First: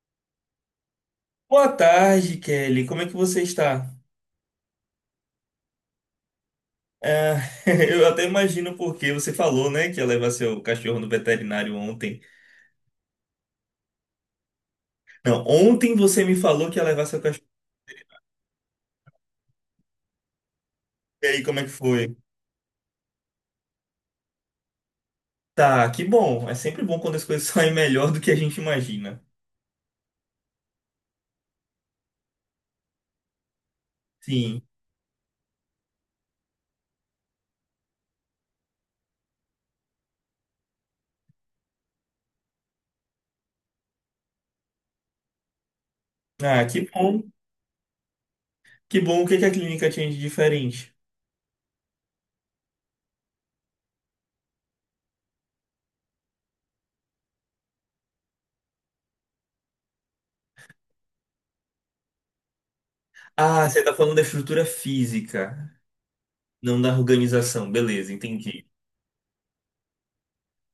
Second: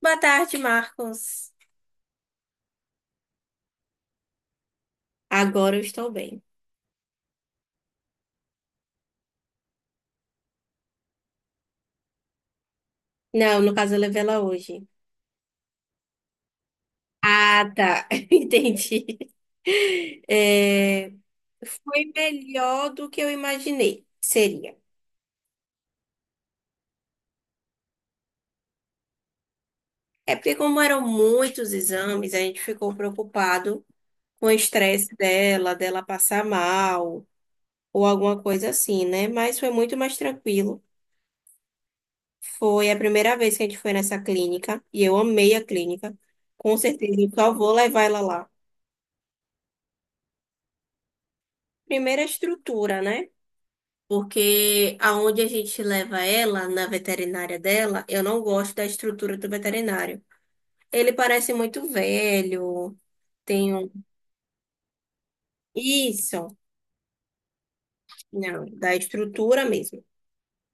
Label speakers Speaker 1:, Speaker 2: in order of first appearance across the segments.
Speaker 1: Boa tarde, Marcos.
Speaker 2: Boa tarde, Kelly. Como é que você está?
Speaker 1: Agora eu estou bem.
Speaker 2: É, eu até imagino porque você falou, né, que ia levar seu cachorro no veterinário ontem.
Speaker 1: Não, no caso eu levei ela hoje.
Speaker 2: Não, ontem você me falou que ia levar seu cachorro.
Speaker 1: Ah, tá. Entendi. É,
Speaker 2: E aí, como é que
Speaker 1: Foi
Speaker 2: foi?
Speaker 1: melhor do que eu imaginei. Seria.
Speaker 2: Tá, que bom. É sempre bom quando as coisas saem melhor do que a gente imagina.
Speaker 1: É porque, como eram muitos exames, a gente ficou preocupado com o
Speaker 2: Sim.
Speaker 1: estresse dela, passar mal, ou alguma coisa assim, né? Mas foi muito mais tranquilo. Foi a primeira vez que a gente foi nessa clínica, e eu amei a clínica.
Speaker 2: Ah,
Speaker 1: Com
Speaker 2: que
Speaker 1: certeza, eu
Speaker 2: bom.
Speaker 1: só vou levar ela lá.
Speaker 2: Que bom. O que é que a clínica tinha de diferente?
Speaker 1: Primeiro a estrutura, né? Porque aonde a gente leva ela, na veterinária dela, eu não gosto da estrutura do veterinário. Ele parece muito velho,
Speaker 2: Ah,
Speaker 1: tem
Speaker 2: você
Speaker 1: um...
Speaker 2: tá falando da estrutura física,
Speaker 1: Isso,
Speaker 2: não da organização. Beleza,
Speaker 1: não,
Speaker 2: entendi.
Speaker 1: da estrutura mesmo.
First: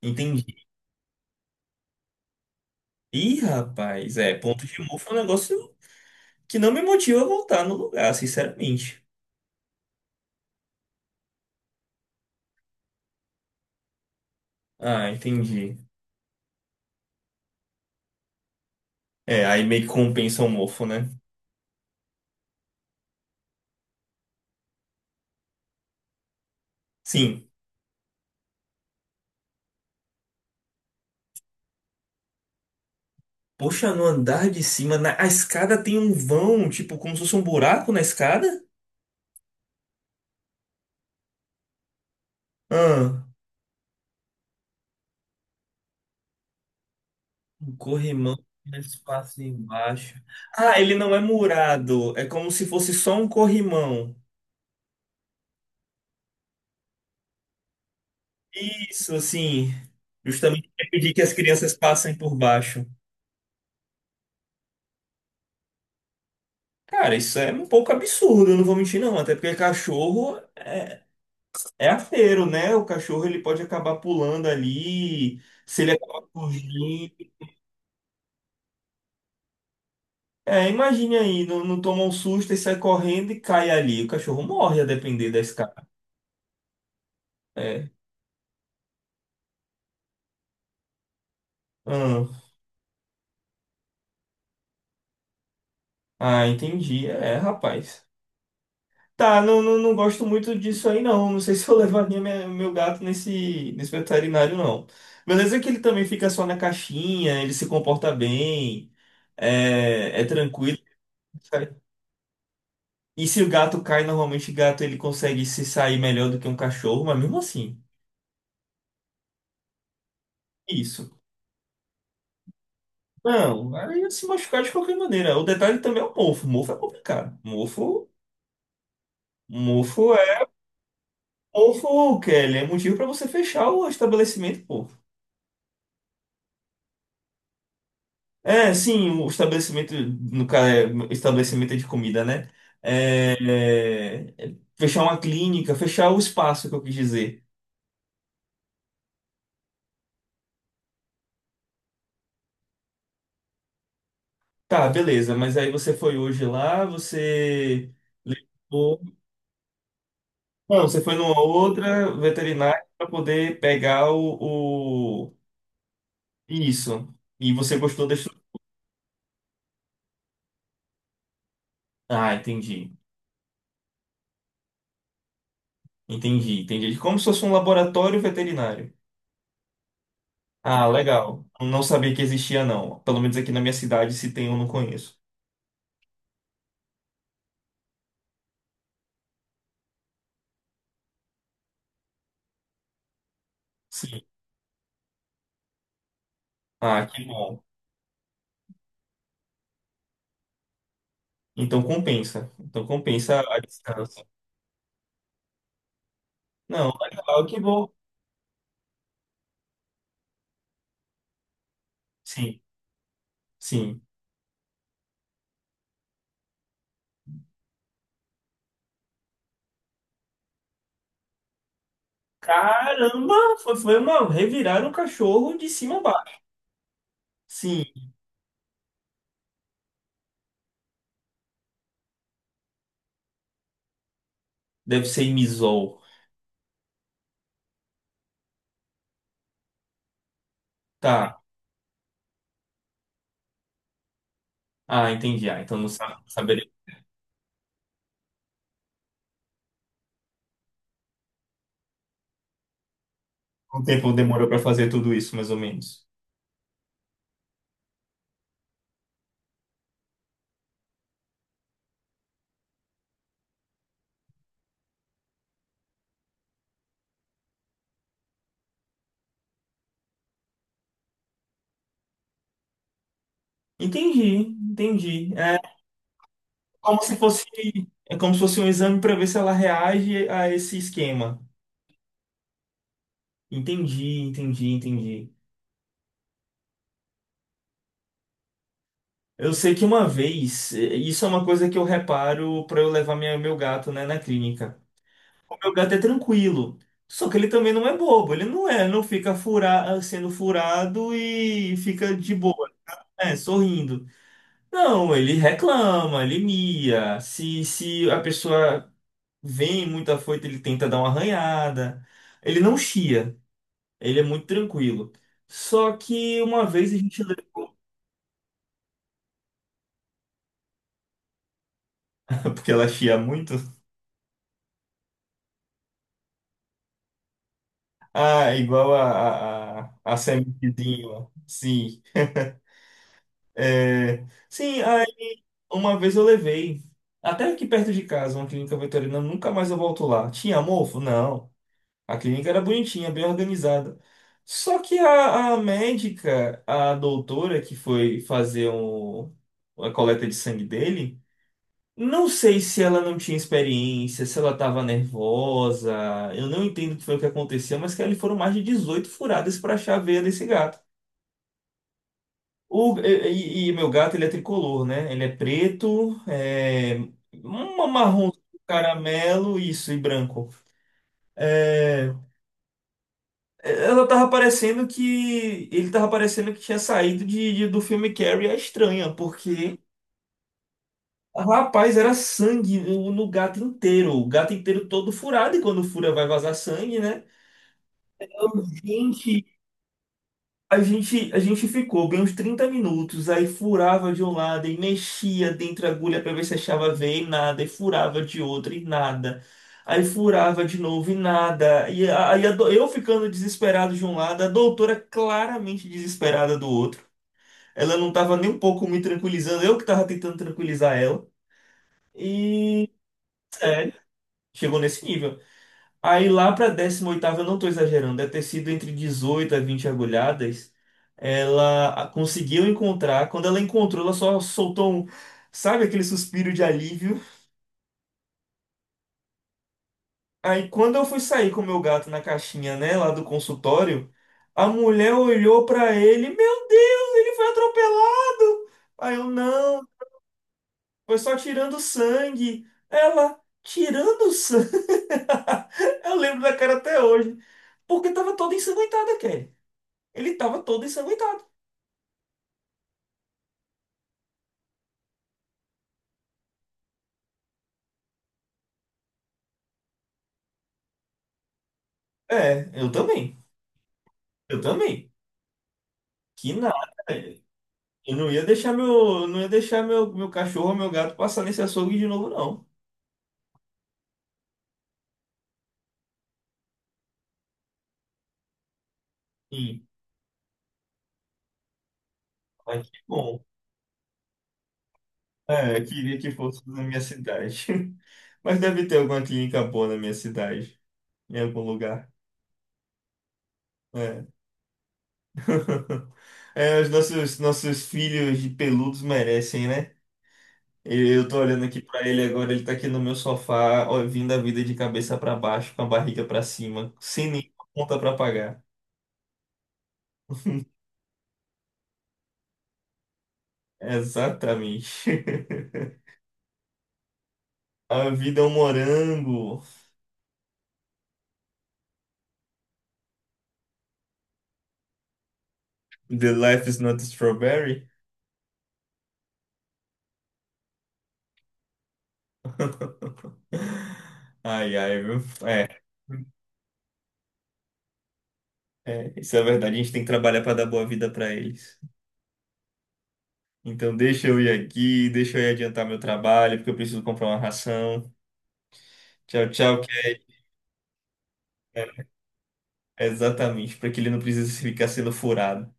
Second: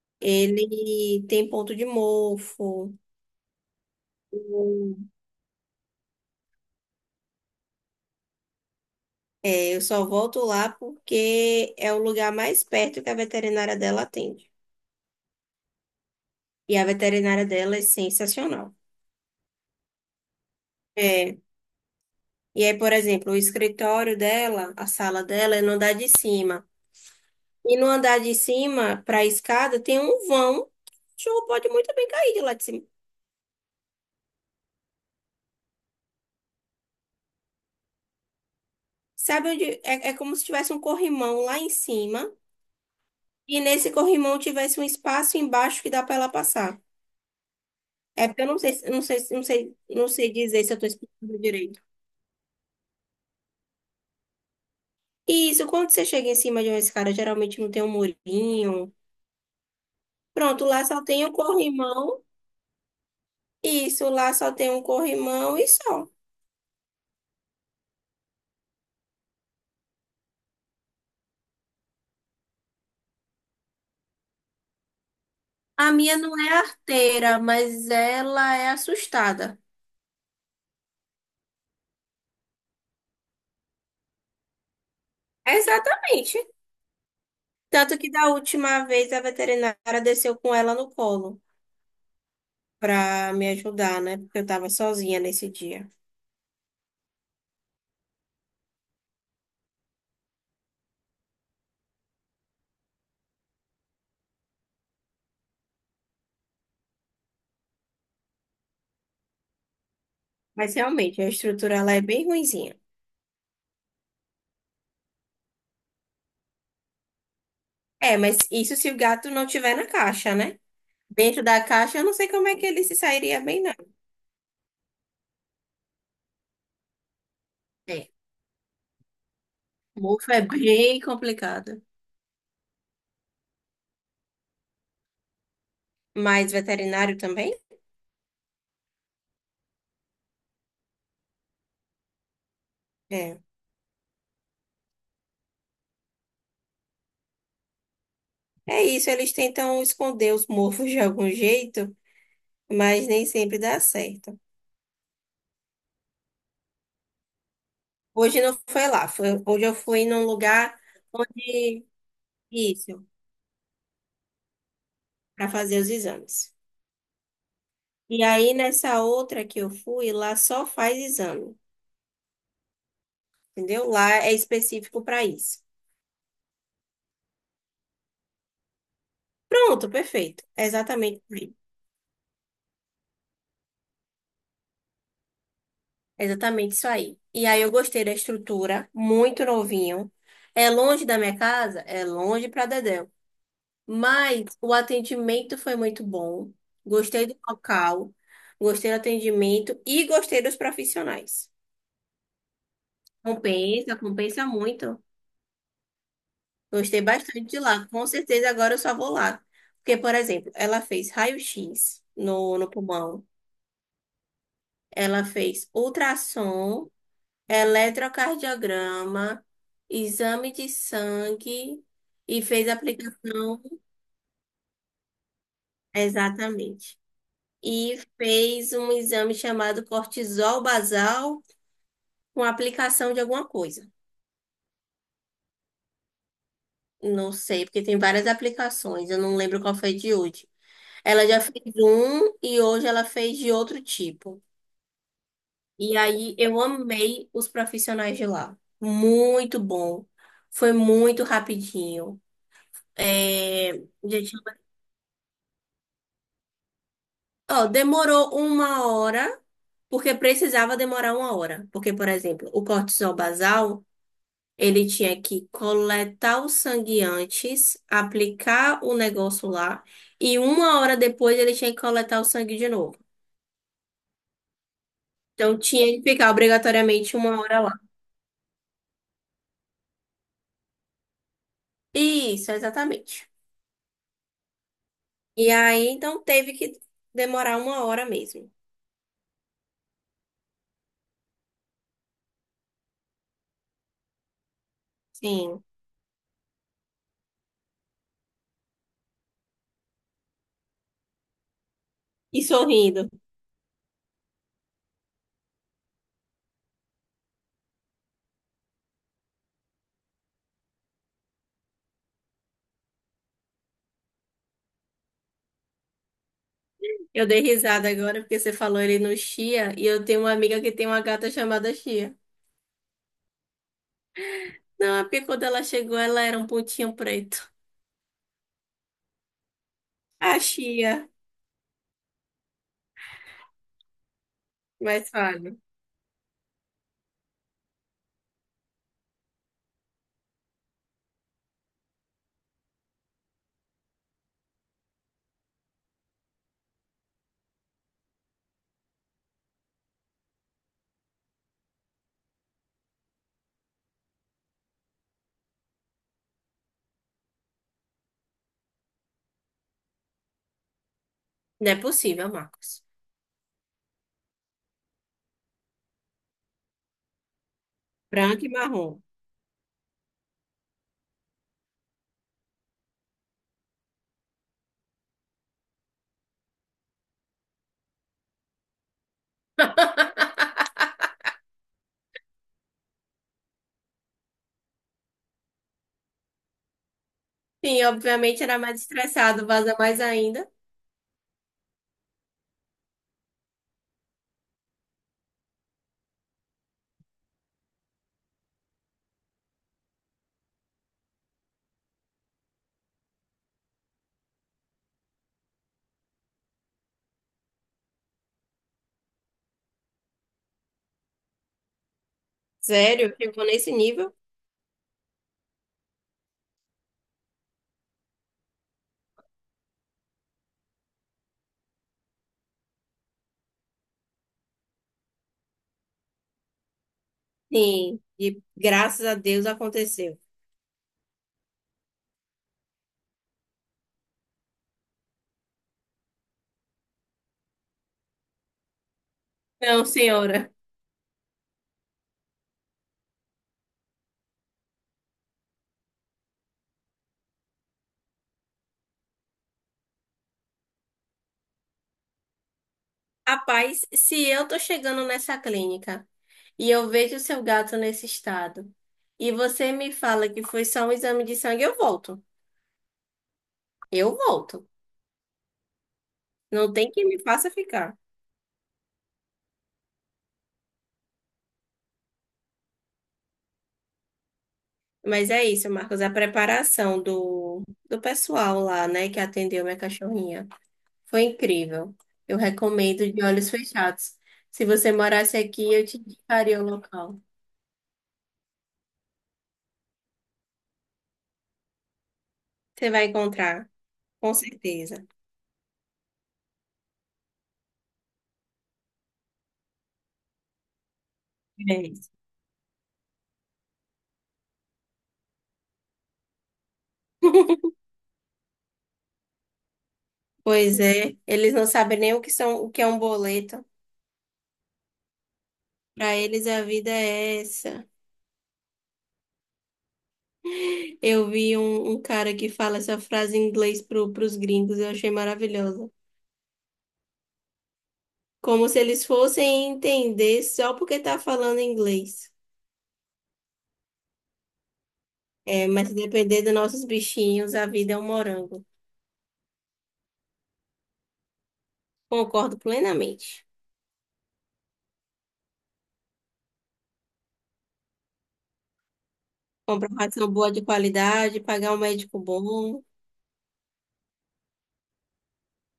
Speaker 2: Entendi.
Speaker 1: Ele tem ponto de mofo.
Speaker 2: Ih, rapaz, é, ponto de mofo é um negócio que não me motiva a voltar no lugar, sinceramente.
Speaker 1: É, eu só volto lá porque é o lugar mais perto que a veterinária dela atende.
Speaker 2: Ah, entendi.
Speaker 1: E a veterinária dela é sensacional.
Speaker 2: É, aí meio que compensa o mofo, né?
Speaker 1: É. E aí, por exemplo, o escritório dela, a sala dela é no andar de cima.
Speaker 2: Sim.
Speaker 1: E no andar de cima, para a escada, tem um vão. Que O cachorro pode muito bem cair de lá de cima.
Speaker 2: Poxa, no andar de cima, na... a escada tem um vão, tipo, como se fosse um buraco na escada?
Speaker 1: Sabe onde? É, é como se tivesse um corrimão lá em cima.
Speaker 2: Ah,
Speaker 1: E nesse corrimão tivesse um espaço embaixo que dá para ela passar.
Speaker 2: um
Speaker 1: É
Speaker 2: corrimão,
Speaker 1: porque eu não sei,
Speaker 2: um
Speaker 1: se- não sei, se-
Speaker 2: espaço
Speaker 1: não sei, não
Speaker 2: embaixo.
Speaker 1: sei dizer se eu
Speaker 2: Ah,
Speaker 1: estou
Speaker 2: ele não é
Speaker 1: explicando direito.
Speaker 2: murado, é como se fosse só um corrimão.
Speaker 1: E isso, quando você chega em cima de uma escada, geralmente não tem um murinho.
Speaker 2: Isso, assim,
Speaker 1: Pronto,
Speaker 2: justamente
Speaker 1: lá
Speaker 2: pra
Speaker 1: só
Speaker 2: impedir que
Speaker 1: tem um
Speaker 2: as crianças passem
Speaker 1: corrimão.
Speaker 2: por baixo.
Speaker 1: Isso, lá só tem um corrimão e só.
Speaker 2: Cara, isso é um pouco absurdo, eu não vou mentir não, até porque cachorro é. É arteiro, né? O cachorro ele pode acabar pulando ali, se
Speaker 1: A
Speaker 2: ele
Speaker 1: minha
Speaker 2: acabar
Speaker 1: não é
Speaker 2: fugindo.
Speaker 1: arteira, mas ela é assustada.
Speaker 2: É, imagine aí, não, não toma um susto e sai correndo e cai ali. O cachorro morre a depender da escada.
Speaker 1: Exatamente.
Speaker 2: É.
Speaker 1: Tanto que da última vez a veterinária desceu com ela no colo
Speaker 2: Hum.
Speaker 1: pra me ajudar, né? Porque eu tava sozinha nesse dia.
Speaker 2: Ah, entendi. É, rapaz. Tá, não, não, não gosto muito disso aí, não. Não sei se eu levaria meu gato nesse, nesse veterinário, não. Beleza que ele também fica só na caixinha, ele se comporta bem, é, é
Speaker 1: Mas
Speaker 2: tranquilo.
Speaker 1: realmente, a estrutura ela é bem ruinzinha.
Speaker 2: E se o gato cai, normalmente o gato ele consegue se sair melhor do que um cachorro, mas mesmo assim,
Speaker 1: É, mas isso se o gato não tiver na caixa, né?
Speaker 2: isso.
Speaker 1: Dentro da caixa, eu não sei como é que ele se sairia bem, não.
Speaker 2: Não, aí ia se machucar de qualquer maneira. O detalhe também é o mofo. Mofo é complicado. Mofo,
Speaker 1: É.
Speaker 2: mofo
Speaker 1: Mofo é
Speaker 2: é.
Speaker 1: bem complicado.
Speaker 2: Mofo, Kelly, é motivo para você fechar o estabelecimento, pô.
Speaker 1: Mas veterinário também?
Speaker 2: É, sim, o estabelecimento, no caso, é, estabelecimento de comida, né? É,
Speaker 1: É.
Speaker 2: é, fechar uma clínica, fechar o espaço que eu quis dizer.
Speaker 1: É isso, eles tentam esconder os mofos de algum jeito, mas nem sempre dá certo.
Speaker 2: Tá, beleza, mas aí você foi hoje lá, você.
Speaker 1: Hoje não foi
Speaker 2: Levou.
Speaker 1: lá, hoje eu fui num lugar
Speaker 2: Não, você foi numa
Speaker 1: onde
Speaker 2: outra veterinária
Speaker 1: isso,
Speaker 2: para poder pegar o.
Speaker 1: para fazer os exames.
Speaker 2: Isso. E você gostou da
Speaker 1: E
Speaker 2: estrutura.
Speaker 1: aí nessa outra que eu fui, lá só faz exame,
Speaker 2: Ah, entendi.
Speaker 1: entendeu? Lá é específico para isso.
Speaker 2: Entendi, entendi. Como se fosse um laboratório veterinário.
Speaker 1: Pronto, perfeito. É
Speaker 2: Ah,
Speaker 1: exatamente, por
Speaker 2: legal.
Speaker 1: aí.
Speaker 2: Não sabia que existia, não. Pelo menos aqui na minha cidade, se tem, eu não conheço.
Speaker 1: É exatamente isso aí. E aí eu gostei da estrutura, muito novinho. É longe da minha casa, é longe para Dedéu.
Speaker 2: Sim.
Speaker 1: Mas o atendimento foi muito bom.
Speaker 2: Ah, que
Speaker 1: Gostei do
Speaker 2: bom.
Speaker 1: local, gostei do atendimento e gostei dos profissionais.
Speaker 2: Então compensa. Então compensa a
Speaker 1: Compensa,
Speaker 2: distância.
Speaker 1: compensa muito.
Speaker 2: Não,
Speaker 1: Gostei bastante
Speaker 2: legal,
Speaker 1: de
Speaker 2: que
Speaker 1: lá.
Speaker 2: bom.
Speaker 1: Com certeza agora eu só vou lá. Porque, por exemplo, ela fez raio-x
Speaker 2: Sim,
Speaker 1: no pulmão,
Speaker 2: sim.
Speaker 1: ela fez ultrassom, eletrocardiograma, exame de sangue e fez
Speaker 2: Caramba,
Speaker 1: aplicação.
Speaker 2: foi uma. Reviraram um cachorro de cima a baixo.
Speaker 1: Exatamente.
Speaker 2: Sim,
Speaker 1: E fez um exame chamado cortisol basal com aplicação de alguma coisa.
Speaker 2: deve ser imisol.
Speaker 1: Não sei, porque tem várias aplicações. Eu não lembro qual foi de hoje. Ela já
Speaker 2: Tá.
Speaker 1: fez um e hoje ela fez de outro tipo.
Speaker 2: Ah, entendi. Ah, então não
Speaker 1: E aí eu
Speaker 2: saberia
Speaker 1: amei os profissionais de lá. Muito bom. Foi muito rapidinho. É...
Speaker 2: quanto tempo
Speaker 1: gente,
Speaker 2: demorou para fazer tudo isso, mais ou menos.
Speaker 1: Ó, demorou uma hora, porque precisava demorar uma hora. Porque, por exemplo, o cortisol basal, ele tinha que coletar o sangue antes, aplicar o negócio lá, e uma hora depois ele tinha que coletar o sangue de novo.
Speaker 2: Entendi, entendi.
Speaker 1: Então tinha que ficar
Speaker 2: Como se
Speaker 1: obrigatoriamente uma
Speaker 2: fosse,
Speaker 1: hora lá.
Speaker 2: é como se fosse um exame para ver se ela reage a esse esquema.
Speaker 1: Isso, exatamente.
Speaker 2: Entendi, entendi, entendi.
Speaker 1: E aí, então, teve que demorar uma hora mesmo.
Speaker 2: Eu sei que uma vez, isso é uma coisa que eu reparo para eu levar minha, meu gato, né, na clínica. O
Speaker 1: Sim.
Speaker 2: meu gato é tranquilo, só que ele também não é bobo, ele não é, não fica fura, sendo furado e fica de
Speaker 1: E
Speaker 2: boa,
Speaker 1: sorrindo.
Speaker 2: né, sorrindo. Não, ele reclama, ele mia. Se a pessoa vem muito afoito, ele tenta dar uma arranhada. Ele não chia, ele é muito tranquilo. Só que uma vez a gente.
Speaker 1: Eu dei risada agora porque você falou ele no Chia e eu tenho uma amiga que tem uma gata chamada Chia.
Speaker 2: Porque ela chia muito.
Speaker 1: Não, é porque quando ela chegou, ela era um pontinho preto.
Speaker 2: Ah, igual a, a
Speaker 1: A
Speaker 2: sementezinha.
Speaker 1: Chia.
Speaker 2: Ó. Sim. É, sim, aí
Speaker 1: Mas fala.
Speaker 2: uma vez eu levei. Até aqui perto de casa, uma clínica veterinária, nunca mais eu volto lá. Tinha mofo? Não. A clínica era bonitinha, bem organizada. Só que a médica, a doutora que foi fazer um, a coleta de sangue dele, não sei se ela não tinha experiência, se ela estava nervosa, eu não entendo o que foi o que aconteceu, mas que ali foram mais de 18 furadas para achar a veia desse gato.
Speaker 1: Não é possível, Marcos.
Speaker 2: E meu gato, ele é tricolor, né? Ele é preto, é, um marrom,
Speaker 1: Branco e marrom.
Speaker 2: caramelo, isso, e branco. É, Ela tava parecendo que. Ele tava parecendo que tinha saído do filme Carrie a Estranha, porque. Rapaz, era sangue no, no gato inteiro. O gato inteiro todo furado, e quando fura vai vazar sangue, né?
Speaker 1: Sim, obviamente era
Speaker 2: Eu,
Speaker 1: mais
Speaker 2: Gente,
Speaker 1: estressado, vaza mais ainda.
Speaker 2: A gente, a gente ficou bem uns 30 minutos, aí furava de um lado e mexia dentro da agulha para ver se achava veia e nada, e furava de outra e nada. Aí furava de novo e nada. E eu ficando desesperado de um lado, a doutora claramente desesperada do outro. Ela não tava nem um pouco me tranquilizando, eu que tava tentando tranquilizar ela. E,
Speaker 1: Sério? Chegou nesse
Speaker 2: sério,
Speaker 1: nível?
Speaker 2: chegou nesse nível. Aí lá para a décima oitava eu não estou exagerando, deve ter sido entre 18 a 20 agulhadas. Conseguiu encontrar. Quando ela encontrou, ela só soltou um, sabe, aquele suspiro de alívio.
Speaker 1: Sim. E graças a Deus aconteceu.
Speaker 2: Aí quando eu fui sair com o meu gato na caixinha, né, lá do consultório, a mulher olhou para ele, meu Deus, ele foi atropelado. Aí eu,
Speaker 1: Não,
Speaker 2: não,
Speaker 1: senhora.
Speaker 2: foi só tirando sangue. Ela, tirando sangue? Eu lembro da cara até hoje. Porque tava toda ensanguentada, ele tava todo ensanguentado.
Speaker 1: Rapaz, se eu tô chegando nessa clínica e eu vejo o seu gato nesse estado e você me fala que foi só um exame de sangue, eu volto.
Speaker 2: É, eu também.
Speaker 1: Eu
Speaker 2: Eu
Speaker 1: volto.
Speaker 2: também. Que
Speaker 1: Não
Speaker 2: nada.
Speaker 1: tem quem me faça ficar.
Speaker 2: Eu não ia deixar meu, não ia deixar meu cachorro, meu gato passar nesse açougue de novo, não.
Speaker 1: Mas é isso, Marcos. A preparação do pessoal lá, né, que atendeu minha
Speaker 2: Sim,
Speaker 1: cachorrinha foi incrível. Eu
Speaker 2: mas que
Speaker 1: recomendo de
Speaker 2: bom.
Speaker 1: olhos fechados. Se você morasse aqui,
Speaker 2: É, eu
Speaker 1: eu te
Speaker 2: queria que
Speaker 1: indicaria
Speaker 2: fosse
Speaker 1: o
Speaker 2: na minha
Speaker 1: local.
Speaker 2: cidade. Mas deve ter alguma clínica boa na minha cidade, em algum lugar.
Speaker 1: Você vai encontrar,
Speaker 2: É.
Speaker 1: com certeza.
Speaker 2: É, os nossos, nossos filhos de peludos merecem, né? Eu tô olhando aqui
Speaker 1: É
Speaker 2: pra
Speaker 1: isso.
Speaker 2: ele agora, ele tá aqui no meu sofá, ó, vindo a vida de cabeça pra baixo, com a barriga pra cima, sem nenhuma conta pra pagar.
Speaker 1: Pois é, eles não sabem nem o que são, o que é um boleto.
Speaker 2: Exatamente.
Speaker 1: Para eles a vida é essa.
Speaker 2: A vida é um morango.
Speaker 1: Eu vi um cara que fala essa frase em inglês pros gringos, eu achei maravilhosa.
Speaker 2: The life is not a strawberry.
Speaker 1: Como se eles fossem entender só porque tá falando inglês.
Speaker 2: Ai, ai, viu?
Speaker 1: É,
Speaker 2: É,
Speaker 1: mas se depender dos nossos bichinhos, a vida é um morango.
Speaker 2: é, isso é verdade. A gente tem que trabalhar pra dar boa vida pra eles.
Speaker 1: Concordo plenamente.
Speaker 2: Então deixa eu ir aqui, deixa eu ir adiantar meu trabalho, porque eu preciso comprar uma ração. Tchau, tchau,
Speaker 1: Comprar uma
Speaker 2: que
Speaker 1: ração boa de qualidade, pagar um
Speaker 2: é.
Speaker 1: médico bom.
Speaker 2: É exatamente, pra que ele não precise ficar sendo furado.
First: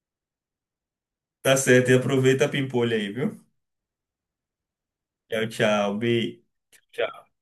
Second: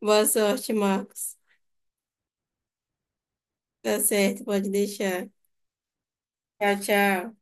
Speaker 1: Boa sorte, Marcos.
Speaker 2: Tá certo, e aproveita a pimpolha aí, viu?
Speaker 1: Tá certo, pode deixar.
Speaker 2: Tchau, tchau, Bi.
Speaker 1: Tchau, tchau.